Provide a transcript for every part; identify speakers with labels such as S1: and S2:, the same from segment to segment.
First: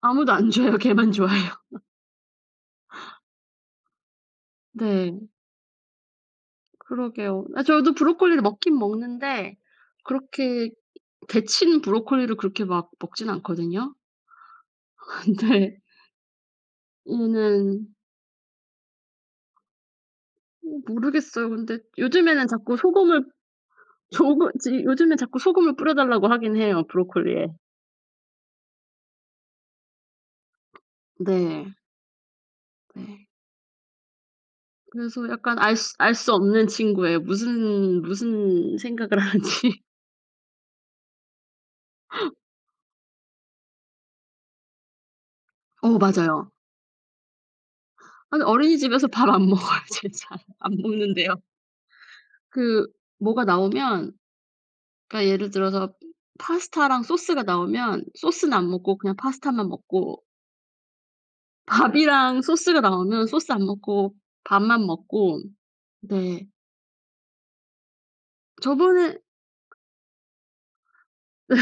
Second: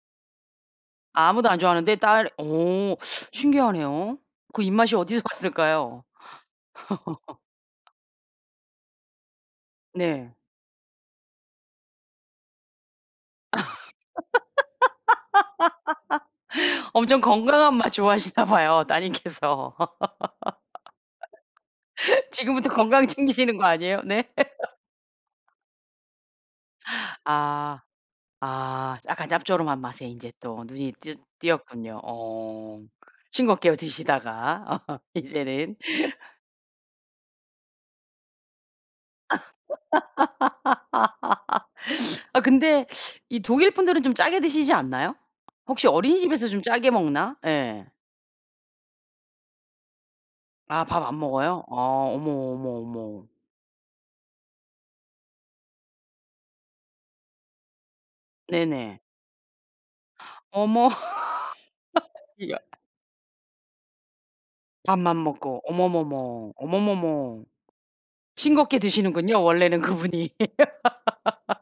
S1: 아무도 안 좋아해요. 걔만
S2: 아무도
S1: 좋아해요.
S2: 안 좋아하는데 딸 어 신기하네요. 그 입맛이 어디서
S1: 네.
S2: 왔을까요?
S1: 그러게요. 아 저도 브로콜리를 먹긴 먹는데
S2: 네.
S1: 그렇게 데치는 브로콜리를 그렇게 막 먹진 않거든요. 근데
S2: 엄청 건강한
S1: 얘는
S2: 맛 좋아하시나 봐요 따님께서.
S1: 어 모르겠어요. 근데 요즘에는
S2: 지금부터
S1: 자꾸
S2: 건강
S1: 소금을
S2: 챙기시는 거 아니에요, 네?
S1: 조금 지 요즘에 자꾸 소금을 뿌려달라고 하긴 해요, 브로콜리에.
S2: 아. 아 약간 짭조름한 맛에 인제 또 눈이 띄
S1: 네.
S2: 띄었군요. 어.
S1: 네.
S2: 싱겁게요 드시다가
S1: 그래서 약간 알
S2: 이제는.
S1: 수 알 수 없는 친구예요. 무슨 무슨 생각을 하는지.
S2: 아 근데 이 독일 분들은 좀 짜게 드시지 않나요? 혹시
S1: 어
S2: 어린이집에서
S1: 맞아요.
S2: 좀 짜게 먹나? 예.
S1: 아니 어린이집에서 밥 안 먹어요. 쟤 잘 안
S2: 아 밥 안
S1: 먹는데요.
S2: 먹어요? 아 어머, 어머,
S1: 그
S2: 어머.
S1: 뭐가 나오면 그니까 예를 들어서 파스타랑 소스가 나오면 소스는 안 먹고
S2: 네네.
S1: 그냥 파스타만 먹고
S2: 어머.
S1: 밥이랑
S2: [unintelligible]
S1: 소스가 나오면 소스 안 먹고 밥만
S2: 밥만
S1: 먹고.
S2: 먹고
S1: 네.
S2: 어머머머, 어머머머. 싱겁게
S1: 저번에
S2: 드시는군요, 원래는 그분이.
S1: 네.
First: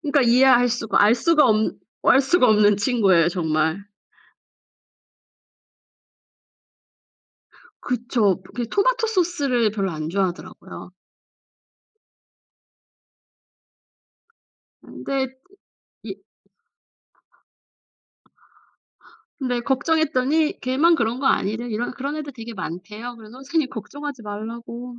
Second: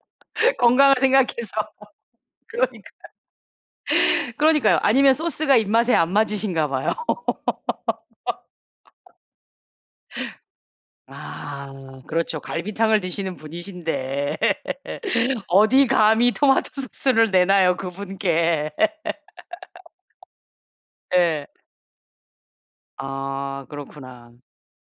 S1: 그니까 이해할
S2: 건강을
S1: 수가 알 수가
S2: 생각해서.
S1: 없 알 수가 없는
S2: 그러니까
S1: 친구예요, 정말.
S2: 그러니까요. 아니면 소스가 입맛에 안 맞으신가 봐요.
S1: 그쵸. 그 토마토소스를 별로 안 좋아하더라고요.
S2: 아 그렇죠 갈비탕을 드시는 분이신데
S1: 근데
S2: 어디
S1: 이
S2: 감히 토마토소스를 내놔요, 그분께.
S1: 근데 걱정했더니 걔만 그런 거
S2: 예.
S1: 아니래 이런 그런 애들 되게 많대요. 그래서
S2: 아
S1: 선생님 걱정하지
S2: 그렇구나.
S1: 말라고.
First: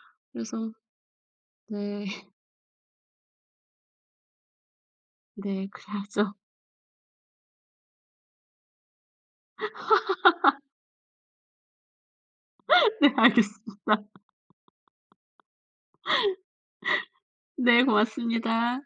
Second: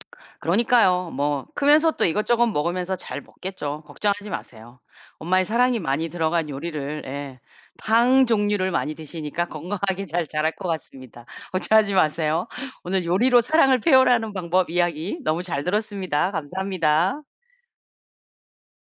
S1: 그래서
S2: 그러니까요. 뭐 크면서 또
S1: 네.
S2: 이것저것 먹으면서 잘 먹겠죠. 걱정하지 마세요. 엄마의
S1: 네
S2: 사랑이 많이
S1: 그래야죠.
S2: 들어간 요리를 예 탕 종류를 많이 드시니까 건강하게 잘 자랄 것 같습니다. 걱정하지 마세요. 오늘
S1: 네
S2: 요리로 사랑을
S1: 알겠습니다.
S2: 표현하는 방법 이야기 너무 잘 들었습니다. 감사합니다.
S1: 네 고맙습니다.